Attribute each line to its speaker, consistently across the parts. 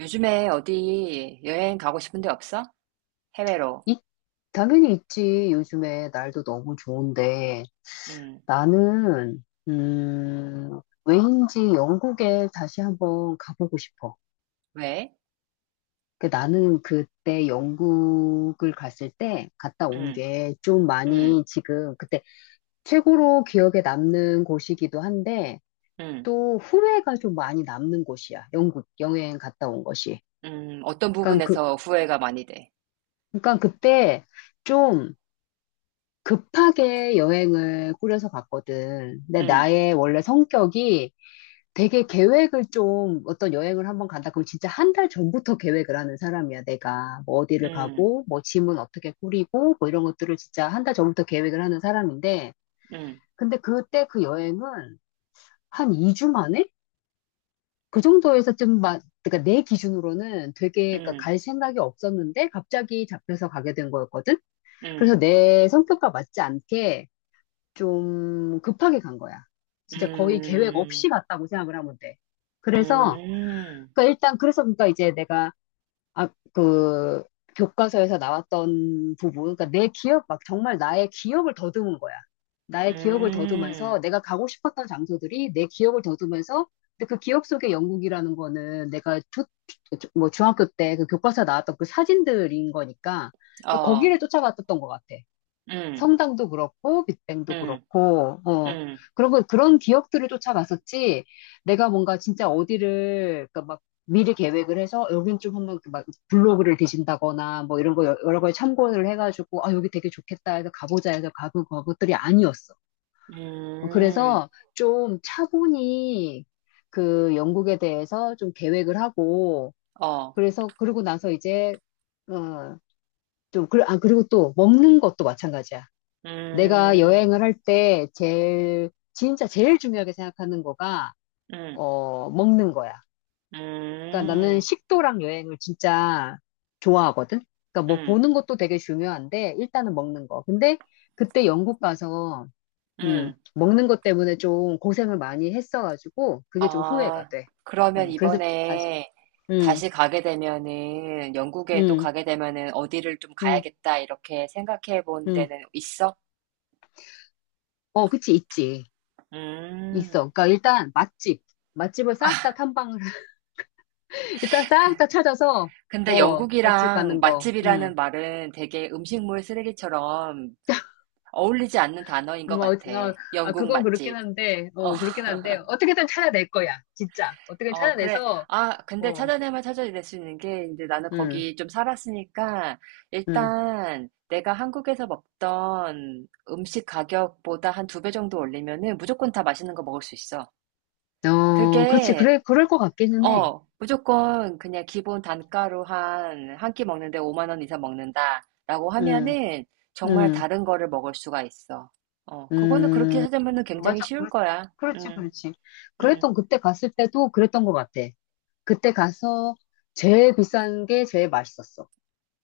Speaker 1: 요즘에 어디 여행 가고 싶은 데 없어? 해외로.
Speaker 2: 이- 당연히 있지. 요즘에 날도 너무 좋은데
Speaker 1: 음,
Speaker 2: 나는 왜인지 영국에 다시 한번 가보고 싶어.
Speaker 1: 왜?
Speaker 2: 나는 그때 영국을 갔을 때 갔다 온
Speaker 1: 음,
Speaker 2: 게 좀
Speaker 1: 음,
Speaker 2: 많이 지금 그때 최고로 기억에 남는 곳이기도 한데
Speaker 1: 음,
Speaker 2: 또 후회가 좀 많이 남는 곳이야. 영국 여행 갔다 온 것이.
Speaker 1: 어떤
Speaker 2: 그러니까 그
Speaker 1: 부분에서 후회가 많이 돼?
Speaker 2: 그러니까 그때 좀 급하게 여행을 꾸려서 갔거든. 근데
Speaker 1: 음,
Speaker 2: 나의 원래 성격이 되게 계획을 좀 어떤 여행을 한번 간다. 그럼 진짜 한 달 전부터 계획을 하는 사람이야, 내가. 뭐 어디를
Speaker 1: 음,
Speaker 2: 가고, 뭐 짐은 어떻게 꾸리고, 뭐 이런 것들을 진짜 한 달 전부터 계획을 하는 사람인데,
Speaker 1: 음,
Speaker 2: 근데 그때 그 여행은 한 2주 만에? 그 정도에서 좀 막, 그러니까 내 기준으로는 되게 그러니까
Speaker 1: 음,
Speaker 2: 갈 생각이 없었는데 갑자기 잡혀서 가게 된 거였거든?
Speaker 1: 음,
Speaker 2: 그래서 내 성격과 맞지 않게 좀 급하게 간 거야. 진짜 거의 계획
Speaker 1: 음,
Speaker 2: 없이 갔다고 생각을 하면 돼. 그래서,
Speaker 1: 음,
Speaker 2: 그러니까 일단, 그래서 그러니까 이제 내가, 아, 그, 교과서에서 나왔던 부분, 그러니까 내 기억, 막 정말 나의 기억을 더듬은 거야. 나의 기억을 더듬으면서
Speaker 1: 음,
Speaker 2: 내가 가고 싶었던 장소들이 내 기억을 더듬으면서 근데 그 기억 속의 영국이라는 거는 뭐 중학교 때 그 교과서 나왔던 그 사진들인 거니까 그러니까
Speaker 1: 어,
Speaker 2: 거기를 쫓아갔었던 것 같아.
Speaker 1: 음,
Speaker 2: 성당도 그렇고 빅뱅도
Speaker 1: 음,
Speaker 2: 그렇고
Speaker 1: 음,
Speaker 2: 그런 거 그런 기억들을 쫓아갔었지. 내가 뭔가 진짜 어디를 그러니까 막 미리 계획을 해서 여긴 좀 한번 그막 블로그를 뒤진다거나 뭐 이런 거 여러 가지 참고를 해가지고 아 여기 되게 좋겠다 해서 가보자 해서 가본 것들이 아니었어. 어,
Speaker 1: 음,
Speaker 2: 그래서 좀 차분히 그 영국에 대해서 좀 계획을 하고
Speaker 1: 어,
Speaker 2: 그래서 그러고 나서 이제 어좀 아 그리고 또 먹는 것도 마찬가지야. 내가
Speaker 1: 음,
Speaker 2: 여행을 할 때 제일, 진짜 제일 중요하게 생각하는 거가,
Speaker 1: 음,
Speaker 2: 어, 먹는 거야. 그러니까 나는
Speaker 1: 음,
Speaker 2: 식도락 여행을 진짜 좋아하거든? 그러니까 뭐
Speaker 1: 음,
Speaker 2: 보는 것도 되게 중요한데, 일단은 먹는 거. 근데 그때 영국 가서,
Speaker 1: 음,
Speaker 2: 먹는 것 때문에 좀 고생을 많이 했어가지고, 그게 좀 후회가
Speaker 1: 아,
Speaker 2: 돼.
Speaker 1: 그러면
Speaker 2: 그래서, 아,
Speaker 1: 이번에
Speaker 2: 음,
Speaker 1: 다시 가게 되면은, 영국에 또
Speaker 2: 음,
Speaker 1: 가게 되면은 어디를 좀
Speaker 2: 음,
Speaker 1: 가야겠다, 이렇게 생각해 본
Speaker 2: 음.
Speaker 1: 데는 있어?
Speaker 2: 어, 그치, 있지.
Speaker 1: 음,
Speaker 2: 있어. 그러니까 일단 맛집. 맛집을 싹
Speaker 1: 아,
Speaker 2: 다 탐방 일단
Speaker 1: 그-
Speaker 2: 싹 다 찾아서,
Speaker 1: 근데
Speaker 2: 어, 맛집
Speaker 1: 영국이랑
Speaker 2: 가는 거, 응.
Speaker 1: 맛집이라는 말은 되게 음식물 쓰레기처럼 어울리지 않는 단어인
Speaker 2: 음,
Speaker 1: 것
Speaker 2: 어,
Speaker 1: 같아.
Speaker 2: 어, 아,
Speaker 1: 영국
Speaker 2: 그건 그렇긴
Speaker 1: 맛집.
Speaker 2: 한데,
Speaker 1: 어.
Speaker 2: 어, 그렇긴 한데, 어떻게든 찾아낼 거야, 진짜. 어떻게든
Speaker 1: 어, 그래.
Speaker 2: 찾아내서,
Speaker 1: 아, 근데
Speaker 2: 어,
Speaker 1: 찾아내면 찾아낼 수 있는 게, 이제 나는
Speaker 2: 응,
Speaker 1: 거기 좀 살았으니까,
Speaker 2: 응.
Speaker 1: 일단 내가 한국에서 먹던 음식 가격보다 한 두 배 정도 올리면은 무조건 다 맛있는 거 먹을 수 있어.
Speaker 2: 어, 그렇지,
Speaker 1: 그게,
Speaker 2: 그래, 그럴 것 같기는 해.
Speaker 1: 어, 무조건 그냥 기본 단가로 한 끼 먹는데 5만 원 이상 먹는다라고
Speaker 2: 응,
Speaker 1: 하면은 정말
Speaker 2: 응,
Speaker 1: 다른 거를 먹을 수가 있어. 어, 그거는 그렇게
Speaker 2: 응.
Speaker 1: 찾으면은 굉장히
Speaker 2: 맞아,
Speaker 1: 쉬울 거야.
Speaker 2: 그렇지, 그렇지.
Speaker 1: 음,
Speaker 2: 그랬던, 그때 갔을 때도 그랬던 것 같아. 그때 가서 제일 비싼 게 제일 맛있었어.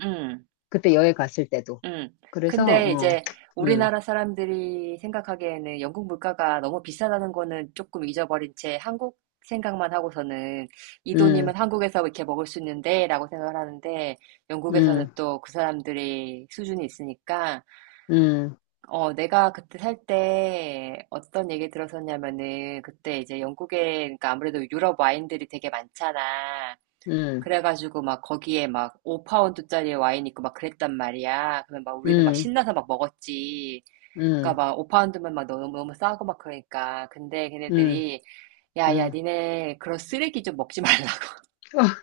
Speaker 1: 음.
Speaker 2: 그때 여행 갔을 때도.
Speaker 1: 음.
Speaker 2: 그래서,
Speaker 1: 근데
Speaker 2: 어,
Speaker 1: 이제
Speaker 2: 응,
Speaker 1: 우리나라 사람들이 생각하기에는 영국 물가가 너무 비싸다는 거는 조금 잊어버린 채 한국 생각만 하고서는 이
Speaker 2: 응,
Speaker 1: 돈이면 한국에서 이렇게 먹을 수 있는데 라고 생각을 하는데 영국에서는
Speaker 2: 응.
Speaker 1: 또 그 사람들이 수준이 있으니까
Speaker 2: 음,
Speaker 1: 어, 내가 그때 살 때 어떤 얘기 들었었냐면은 그때 이제 영국에 그러니까 아무래도 유럽 와인들이 되게 많잖아.
Speaker 2: 음,
Speaker 1: 그래가지고 막 거기에 막 5파운드짜리 와인 있고 막 그랬단 말이야. 그러면 막 우리는 막
Speaker 2: 음,
Speaker 1: 신나서 막 먹었지.
Speaker 2: 음,
Speaker 1: 그러니까 막 5파운드면 막 너무 너무 싸고 막 그러니까. 근데
Speaker 2: 음,
Speaker 1: 걔네들이 야야
Speaker 2: 음.
Speaker 1: 니네 그런 쓰레기 좀 먹지 말라.
Speaker 2: 아,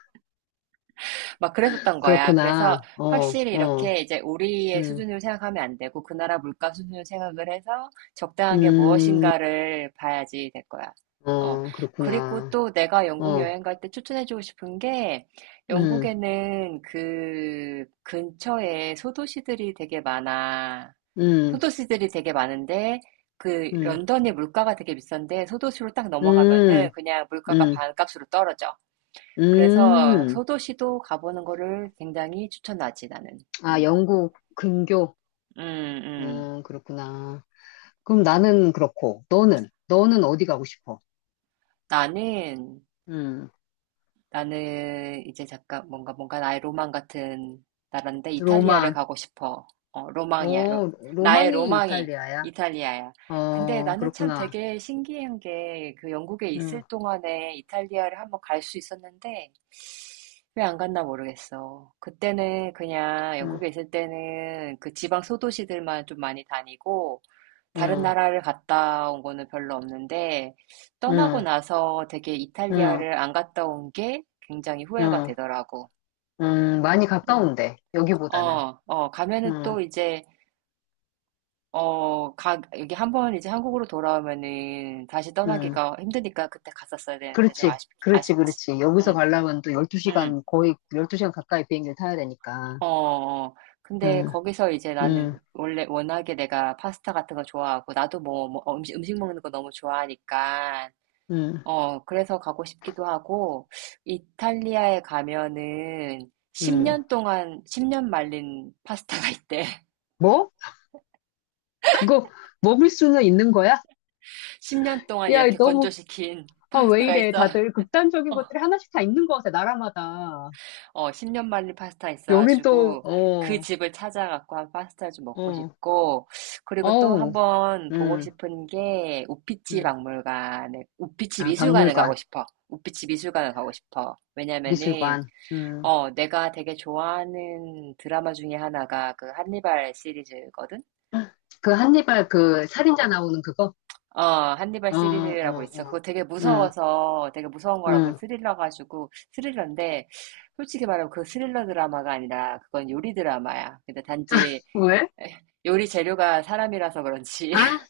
Speaker 1: 막 그랬었던 거야. 그래서
Speaker 2: 그렇구나. 어,
Speaker 1: 확실히
Speaker 2: 어,
Speaker 1: 이렇게 이제 우리의
Speaker 2: 음,
Speaker 1: 수준으로 생각하면 안 되고 그 나라 물가 수준으로 생각을 해서 적당한 게
Speaker 2: 음,
Speaker 1: 무엇인가를 봐야지 될 거야. 어.
Speaker 2: 어,
Speaker 1: 그리고
Speaker 2: 그렇구나.
Speaker 1: 또 내가 영국
Speaker 2: 어,
Speaker 1: 여행 갈 때 추천해주고 싶은 게
Speaker 2: 음,
Speaker 1: 영국에는 그 근처에 소도시들이 되게 많아.
Speaker 2: 음,
Speaker 1: 소도시들이 되게 많은데 그
Speaker 2: 음,
Speaker 1: 런던의 물가가 되게 비싼데 소도시로 딱
Speaker 2: 음,
Speaker 1: 넘어가면은 그냥 물가가
Speaker 2: 음,
Speaker 1: 반값으로 떨어져. 그래서
Speaker 2: 음.
Speaker 1: 소도시도 가보는 거를 굉장히 추천하지, 나는.
Speaker 2: 아,
Speaker 1: 음,
Speaker 2: 영국 근교.
Speaker 1: 음, 음.
Speaker 2: 그렇구나. 그럼 나는 그렇고, 너는 어디 가고 싶어?
Speaker 1: 나는,
Speaker 2: 음,
Speaker 1: 나는 이제 잠깐 뭔가 나의 로망 같은 나라인데 이탈리아를
Speaker 2: 로망.
Speaker 1: 가고 싶어. 어, 로망이야.
Speaker 2: 어,
Speaker 1: 나의
Speaker 2: 로망이
Speaker 1: 로망이
Speaker 2: 이탈리아야.
Speaker 1: 이탈리아야. 근데
Speaker 2: 어,
Speaker 1: 나는 참
Speaker 2: 그렇구나.
Speaker 1: 되게 신기한 게 그 영국에
Speaker 2: 음,
Speaker 1: 있을 동안에 이탈리아를 한번 갈 수 있었는데 왜 안 갔나 모르겠어. 그때는 그냥
Speaker 2: 음,
Speaker 1: 영국에 있을 때는 그 지방 소도시들만 좀 많이 다니고 다른
Speaker 2: 음,
Speaker 1: 나라를 갔다 온 거는 별로 없는데 떠나고
Speaker 2: 음.
Speaker 1: 나서 되게
Speaker 2: 음.
Speaker 1: 이탈리아를 안 갔다 온 게 굉장히 후회가
Speaker 2: 음,
Speaker 1: 되더라고.
Speaker 2: 많이
Speaker 1: 음.
Speaker 2: 가까운데, 여기보다는.
Speaker 1: 어, 어, 가면은
Speaker 2: 음,
Speaker 1: 또 이제 어, 가 여기 한번 이제 한국으로 돌아오면은 다시
Speaker 2: 음,
Speaker 1: 떠나기가 힘드니까 그때 갔었어야 되는데 좀
Speaker 2: 그렇지, 그렇지,
Speaker 1: 아쉽지.
Speaker 2: 그렇지. 여기서
Speaker 1: 응
Speaker 2: 가려면 또
Speaker 1: 응
Speaker 2: 12시간, 거의 12시간 가까이 비행기를 타야 되니까.
Speaker 1: 어, 어. 근데
Speaker 2: 음,
Speaker 1: 거기서 이제
Speaker 2: 음,
Speaker 1: 나는 원래 워낙에 내가 파스타 같은 거 좋아하고 나도 뭐 음식 먹는 거 너무 좋아하니까
Speaker 2: 음,
Speaker 1: 어, 그래서 가고 싶기도 하고, 이탈리아에 가면은
Speaker 2: 음.
Speaker 1: 10년 동안, 10년 말린 파스타가 있대.
Speaker 2: 뭐? 그거 먹을 수는 있는 거야?
Speaker 1: 10년 동안
Speaker 2: 야,
Speaker 1: 이렇게
Speaker 2: 너무,
Speaker 1: 건조시킨
Speaker 2: 아, 왜
Speaker 1: 파스타가
Speaker 2: 이래.
Speaker 1: 있어.
Speaker 2: 다들 극단적인
Speaker 1: 어,
Speaker 2: 것들이 하나씩 다 있는 것 같아, 나라마다.
Speaker 1: 10년 말린 파스타
Speaker 2: 여긴 또,
Speaker 1: 있어가지고, 그
Speaker 2: 어,
Speaker 1: 집을 찾아갖고 한 파스타 좀 먹고
Speaker 2: 어,
Speaker 1: 싶고, 그리고 또
Speaker 2: 어우,
Speaker 1: 한번 보고
Speaker 2: 음,
Speaker 1: 싶은 게,
Speaker 2: 음.
Speaker 1: 우피치
Speaker 2: 아,
Speaker 1: 미술관을
Speaker 2: 박물관,
Speaker 1: 가고 싶어. 우피치 미술관을 가고 싶어. 왜냐면은,
Speaker 2: 미술관,
Speaker 1: 어, 내가 되게 좋아하는 드라마 중에 하나가 그 한니발 시리즈거든?
Speaker 2: 그 한니발 그 살인자 나오는 그거?
Speaker 1: 어, 한니발
Speaker 2: 어,
Speaker 1: 시리즈라고
Speaker 2: 어,
Speaker 1: 있어.
Speaker 2: 어,
Speaker 1: 그거 되게
Speaker 2: 응
Speaker 1: 무서워서, 되게 무서운 거라고
Speaker 2: 음.
Speaker 1: 스릴러 가지고, 스릴러인데, 솔직히 말하면 그 스릴러 드라마가 아니라, 그건 요리 드라마야. 근데 단지
Speaker 2: 왜?
Speaker 1: 요리 재료가 사람이라서 그런지,
Speaker 2: 아,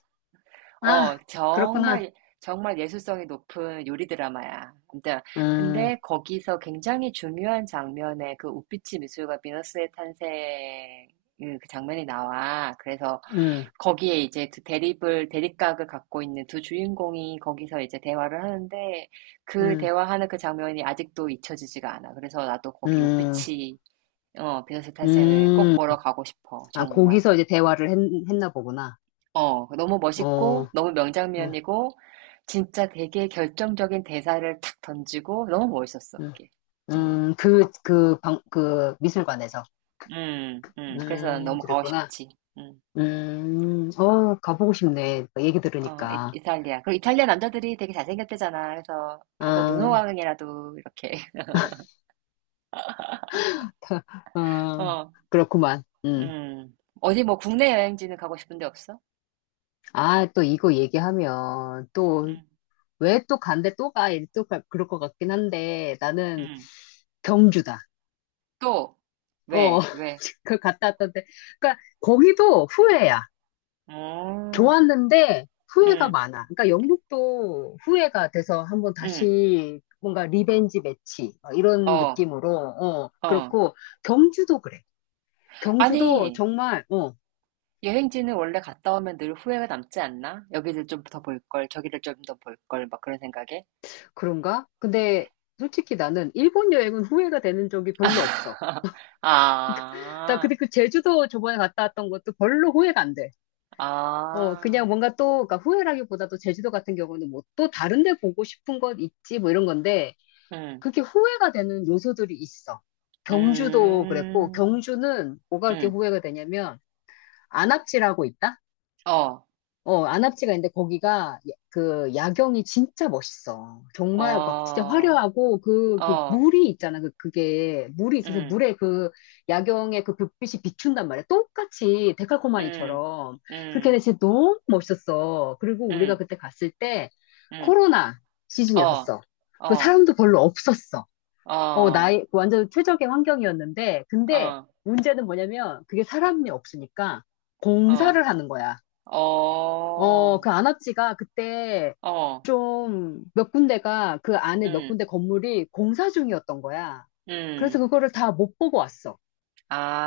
Speaker 2: 아, 그렇구나.
Speaker 1: 정말, 정말 예술성이 높은 요리 드라마야.
Speaker 2: 음,
Speaker 1: 근데 거기서 굉장히 중요한 장면에 그 우피치 미술관 비너스의 탄생, 그 장면이 나와. 그래서
Speaker 2: 음,
Speaker 1: 거기에 이제 대립각을 갖고 있는 두 주인공이 거기서 이제 대화를 하는데 그
Speaker 2: 음,
Speaker 1: 대화하는 그 장면이 아직도 잊혀지지가 않아. 그래서 나도 거기
Speaker 2: 음,
Speaker 1: 우피치, 어, 비너스 탄생을 꼭
Speaker 2: 음.
Speaker 1: 보러 가고 싶어.
Speaker 2: 아,
Speaker 1: 정말.
Speaker 2: 거기서 이제 대화를 했, 했나 보구나.
Speaker 1: 어, 너무
Speaker 2: 어,
Speaker 1: 멋있고, 너무
Speaker 2: 음,
Speaker 1: 명장면이고, 진짜 되게 결정적인 대사를 탁 던지고, 너무 멋있었어,
Speaker 2: 음,
Speaker 1: 그게. 음,
Speaker 2: 그, 그 방, 그 미술관에서.
Speaker 1: 그래서 난 너무 가고
Speaker 2: 그랬구나.
Speaker 1: 싶지. 음.
Speaker 2: 어, 가보고 싶네. 얘기
Speaker 1: 어,
Speaker 2: 들으니까.
Speaker 1: 이탈리아. 그리고 이탈리아 남자들이 되게 잘생겼대잖아. 그래서 가서
Speaker 2: 아,
Speaker 1: 눈호강이라도 이렇게.
Speaker 2: 어,
Speaker 1: 어,
Speaker 2: 그렇구만. 음.
Speaker 1: 어디 뭐 국내 여행지는 가고 싶은데 없어?
Speaker 2: 아, 또 이거 얘기하면 또
Speaker 1: 음,
Speaker 2: 왜 또 간대 또 가? 이제 그럴 것 같긴 한데 나는
Speaker 1: 음.
Speaker 2: 경주다.
Speaker 1: 또,
Speaker 2: 어,
Speaker 1: 왜?
Speaker 2: 그 갔다 왔던데. 그러니까 거기도 후회야.
Speaker 1: 어,
Speaker 2: 좋았는데 후회가
Speaker 1: 음,
Speaker 2: 많아. 그러니까 영국도 후회가 돼서 한번
Speaker 1: 음.
Speaker 2: 다시 뭔가 리벤지 매치 어, 이런
Speaker 1: 어,
Speaker 2: 느낌으로 어
Speaker 1: 어.
Speaker 2: 그렇고 경주도 그래. 경주도
Speaker 1: 아니,
Speaker 2: 정말 어
Speaker 1: 여행지는 원래 갔다 오면 늘 후회가 남지 않나? 여기를 좀 더 볼 걸, 저기를 좀 더 볼 걸, 막 그런 생각에.
Speaker 2: 그런가? 근데 솔직히 나는 일본 여행은 후회가 되는 적이 별로 없어. 나
Speaker 1: 아,
Speaker 2: 근데 그 제주도 저번에 갔다 왔던 것도 별로 후회가 안 돼. 어,
Speaker 1: 아,
Speaker 2: 그냥 뭔가 또, 그러니까 후회라기보다도 제주도 같은 경우는 뭐 또 다른 데 보고 싶은 것 있지 뭐 이런 건데,
Speaker 1: 음,
Speaker 2: 그게 렇 후회가 되는 요소들이 있어. 경주도 그랬고,
Speaker 1: 음,
Speaker 2: 경주는 뭐가 그렇게
Speaker 1: 음,
Speaker 2: 후회가 되냐면, 안압질하고 있다?
Speaker 1: 어,
Speaker 2: 어, 안압지가 있는데 거기가 그 야경이 진짜 멋있어. 정말 막 진짜
Speaker 1: 어,
Speaker 2: 화려하고 그
Speaker 1: 어,
Speaker 2: 물이 있잖아. 그게 물이 있어서
Speaker 1: 음,
Speaker 2: 물에 그 야경에 그 불빛이 비춘단 말이야. 똑같이
Speaker 1: 음,
Speaker 2: 데칼코마니처럼. 그렇게
Speaker 1: 음,
Speaker 2: 해서 진짜 너무 멋있었어. 그리고 우리가
Speaker 1: 음,
Speaker 2: 그때 갔을 때
Speaker 1: 음,
Speaker 2: 코로나
Speaker 1: 어,
Speaker 2: 시즌이었었어. 그
Speaker 1: 어,
Speaker 2: 사람도 별로 없었어. 어,
Speaker 1: 어,
Speaker 2: 나이, 완전 최적의 환경이었는데 근데
Speaker 1: 어,
Speaker 2: 문제는 뭐냐면 그게 사람이 없으니까
Speaker 1: 어,
Speaker 2: 공사를 하는 거야. 어,
Speaker 1: 어,
Speaker 2: 그 안압지가 그때
Speaker 1: 어,
Speaker 2: 좀 몇 군데가 그 안에 몇
Speaker 1: 음,
Speaker 2: 군데 건물이 공사 중이었던 거야. 그래서
Speaker 1: 음,
Speaker 2: 그거를 다 못 보고 왔어.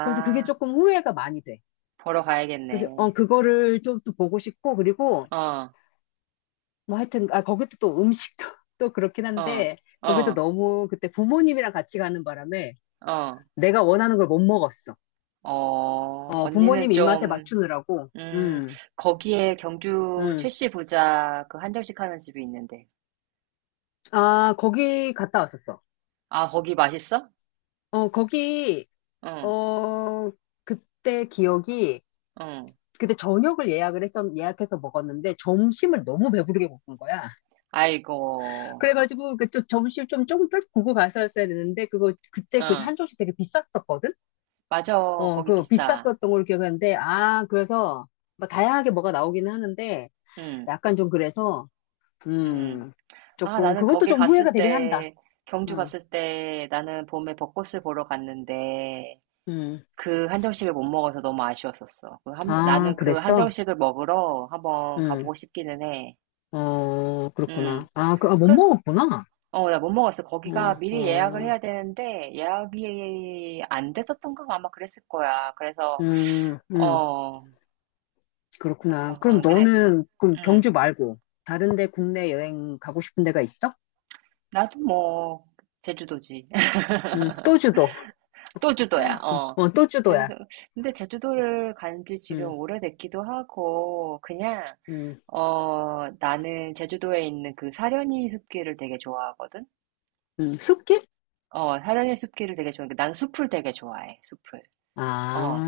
Speaker 2: 그래서 그게 조금 후회가 많이 돼.
Speaker 1: 보러
Speaker 2: 그래서 어,
Speaker 1: 가야겠네.
Speaker 2: 그거를 좀 또 보고 싶고 그리고
Speaker 1: 어.
Speaker 2: 뭐 하여튼 아 거기도 또 음식도 또 그렇긴
Speaker 1: 어,
Speaker 2: 한데 거기도
Speaker 1: 어,
Speaker 2: 너무 그때 부모님이랑 같이 가는 바람에
Speaker 1: 어,
Speaker 2: 내가 원하는 걸 못 먹었어.
Speaker 1: 어,
Speaker 2: 어, 부모님
Speaker 1: 언니는
Speaker 2: 입맛에
Speaker 1: 좀,
Speaker 2: 맞추느라고.
Speaker 1: 음,
Speaker 2: 음.
Speaker 1: 거기에 경주
Speaker 2: 음.
Speaker 1: 최씨 부자 그 한정식 하는 집이 있는데.
Speaker 2: 아, 거기 갔다 왔었어.
Speaker 1: 아, 거기 맛있어?
Speaker 2: 어, 거기
Speaker 1: 응,
Speaker 2: 어, 그때 기억이,
Speaker 1: 응.
Speaker 2: 그때 저녁을 예약을 했었, 예약해서 먹었는데, 점심을 너무 배부르게 먹은 거야.
Speaker 1: 아이고,
Speaker 2: 그래가지고, 좀 점심 좀 조금 더 구고 갔었어야 되는데, 그때 그
Speaker 1: 응.
Speaker 2: 한 조씩 되게 비쌌었거든?
Speaker 1: 맞아,
Speaker 2: 어,
Speaker 1: 거기
Speaker 2: 그
Speaker 1: 비싸.
Speaker 2: 비쌌었던 걸 기억하는데, 아, 그래서, 막 다양하게 뭐가 나오기는 하는데,
Speaker 1: 응,
Speaker 2: 약간 좀 그래서,
Speaker 1: 응.
Speaker 2: 음,
Speaker 1: 아,
Speaker 2: 조금,
Speaker 1: 나는
Speaker 2: 그것도
Speaker 1: 거기
Speaker 2: 좀 후회가
Speaker 1: 갔을
Speaker 2: 되긴 한다.
Speaker 1: 때, 경주
Speaker 2: 음,
Speaker 1: 갔을 때 나는 봄에 벚꽃을 보러 갔는데,
Speaker 2: 음.
Speaker 1: 그 한정식을 못 먹어서 너무 아쉬웠었어.
Speaker 2: 아,
Speaker 1: 나는 그
Speaker 2: 그랬어?
Speaker 1: 한정식을 먹으러 한번
Speaker 2: 음,
Speaker 1: 가보고 싶기는 해.
Speaker 2: 어, 그렇구나.
Speaker 1: 음.
Speaker 2: 아, 못
Speaker 1: 그,
Speaker 2: 먹었구나.
Speaker 1: 어, 나 못 먹었어. 거기가
Speaker 2: 어,
Speaker 1: 미리 예약을
Speaker 2: 어.
Speaker 1: 해야 되는데 예약이 안 됐었던 거 아마 그랬을 거야. 그래서
Speaker 2: 음, 음,
Speaker 1: 어,
Speaker 2: 그렇구나. 그럼
Speaker 1: 어 근데
Speaker 2: 너는, 그럼 경주
Speaker 1: 음,
Speaker 2: 말고, 다른데 국내 여행 가고 싶은 데가 있어?
Speaker 1: 나도 뭐 제주도지.
Speaker 2: 또주도.
Speaker 1: 또 주도야. 어.
Speaker 2: 어, 또주도야.
Speaker 1: 제주도. 근데 제주도를 간지 지금
Speaker 2: 음,
Speaker 1: 오래됐기도 하고 그냥
Speaker 2: 음,
Speaker 1: 어, 나는 제주도에 있는 그 사려니 숲길을 되게 좋아하거든.
Speaker 2: 숲길?
Speaker 1: 어, 사려니 숲길을 되게 좋아해. 난 숲을 되게 좋아해. 숲을.
Speaker 2: 아,
Speaker 1: 어,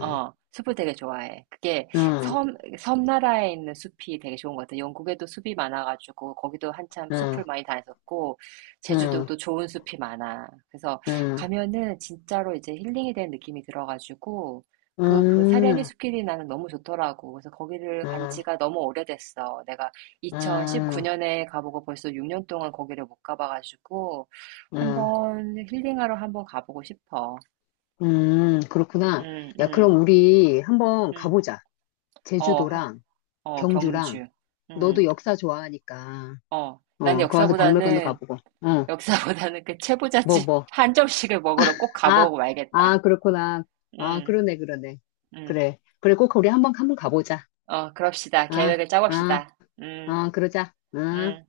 Speaker 1: 숲을 되게 좋아해. 그게
Speaker 2: 음,
Speaker 1: 섬나라에 있는 숲이 되게 좋은 것 같아. 영국에도 숲이 많아가지고, 거기도 한참
Speaker 2: 음,
Speaker 1: 숲을 많이 다녔었고,
Speaker 2: 음,
Speaker 1: 제주도도 좋은 숲이 많아. 그래서
Speaker 2: 음,
Speaker 1: 가면은 진짜로 이제 힐링이 된 느낌이 들어가지고, 그 사려니
Speaker 2: 음,
Speaker 1: 숲길이 나는 너무 좋더라고. 그래서 거기를 간
Speaker 2: 음,
Speaker 1: 지가 너무 오래됐어. 내가
Speaker 2: 음,
Speaker 1: 2019년에 가보고 벌써 6년 동안 거기를 못 가봐가지고,
Speaker 2: 음,
Speaker 1: 한번 힐링하러 한번 가보고 싶어.
Speaker 2: 그렇구나.
Speaker 1: 음,
Speaker 2: 야,
Speaker 1: 음,
Speaker 2: 그럼 우리 한번
Speaker 1: 음.
Speaker 2: 가보자.
Speaker 1: 어, 하,
Speaker 2: 제주도랑
Speaker 1: 어,
Speaker 2: 경주랑,
Speaker 1: 경주.
Speaker 2: 너도
Speaker 1: 음,
Speaker 2: 역사 좋아하니까,
Speaker 1: 어.
Speaker 2: 어,
Speaker 1: 난
Speaker 2: 거기 가서 박물관도
Speaker 1: 역사보다는,
Speaker 2: 가보고, 어,
Speaker 1: 역사보다는 그
Speaker 2: 뭐,
Speaker 1: 채부잣집
Speaker 2: 뭐.
Speaker 1: 한 점씩을 먹으러 꼭
Speaker 2: 아,
Speaker 1: 가보고
Speaker 2: 아,
Speaker 1: 말겠다.
Speaker 2: 그렇구나. 아,
Speaker 1: 음,
Speaker 2: 그러네, 그러네.
Speaker 1: 음.
Speaker 2: 그래. 그래, 꼭 우리 한번, 한번 가보자.
Speaker 1: 어, 그럽시다.
Speaker 2: 아,
Speaker 1: 계획을
Speaker 2: 아,
Speaker 1: 짜봅시다. 음,
Speaker 2: 아, 그러자. 아.
Speaker 1: 음.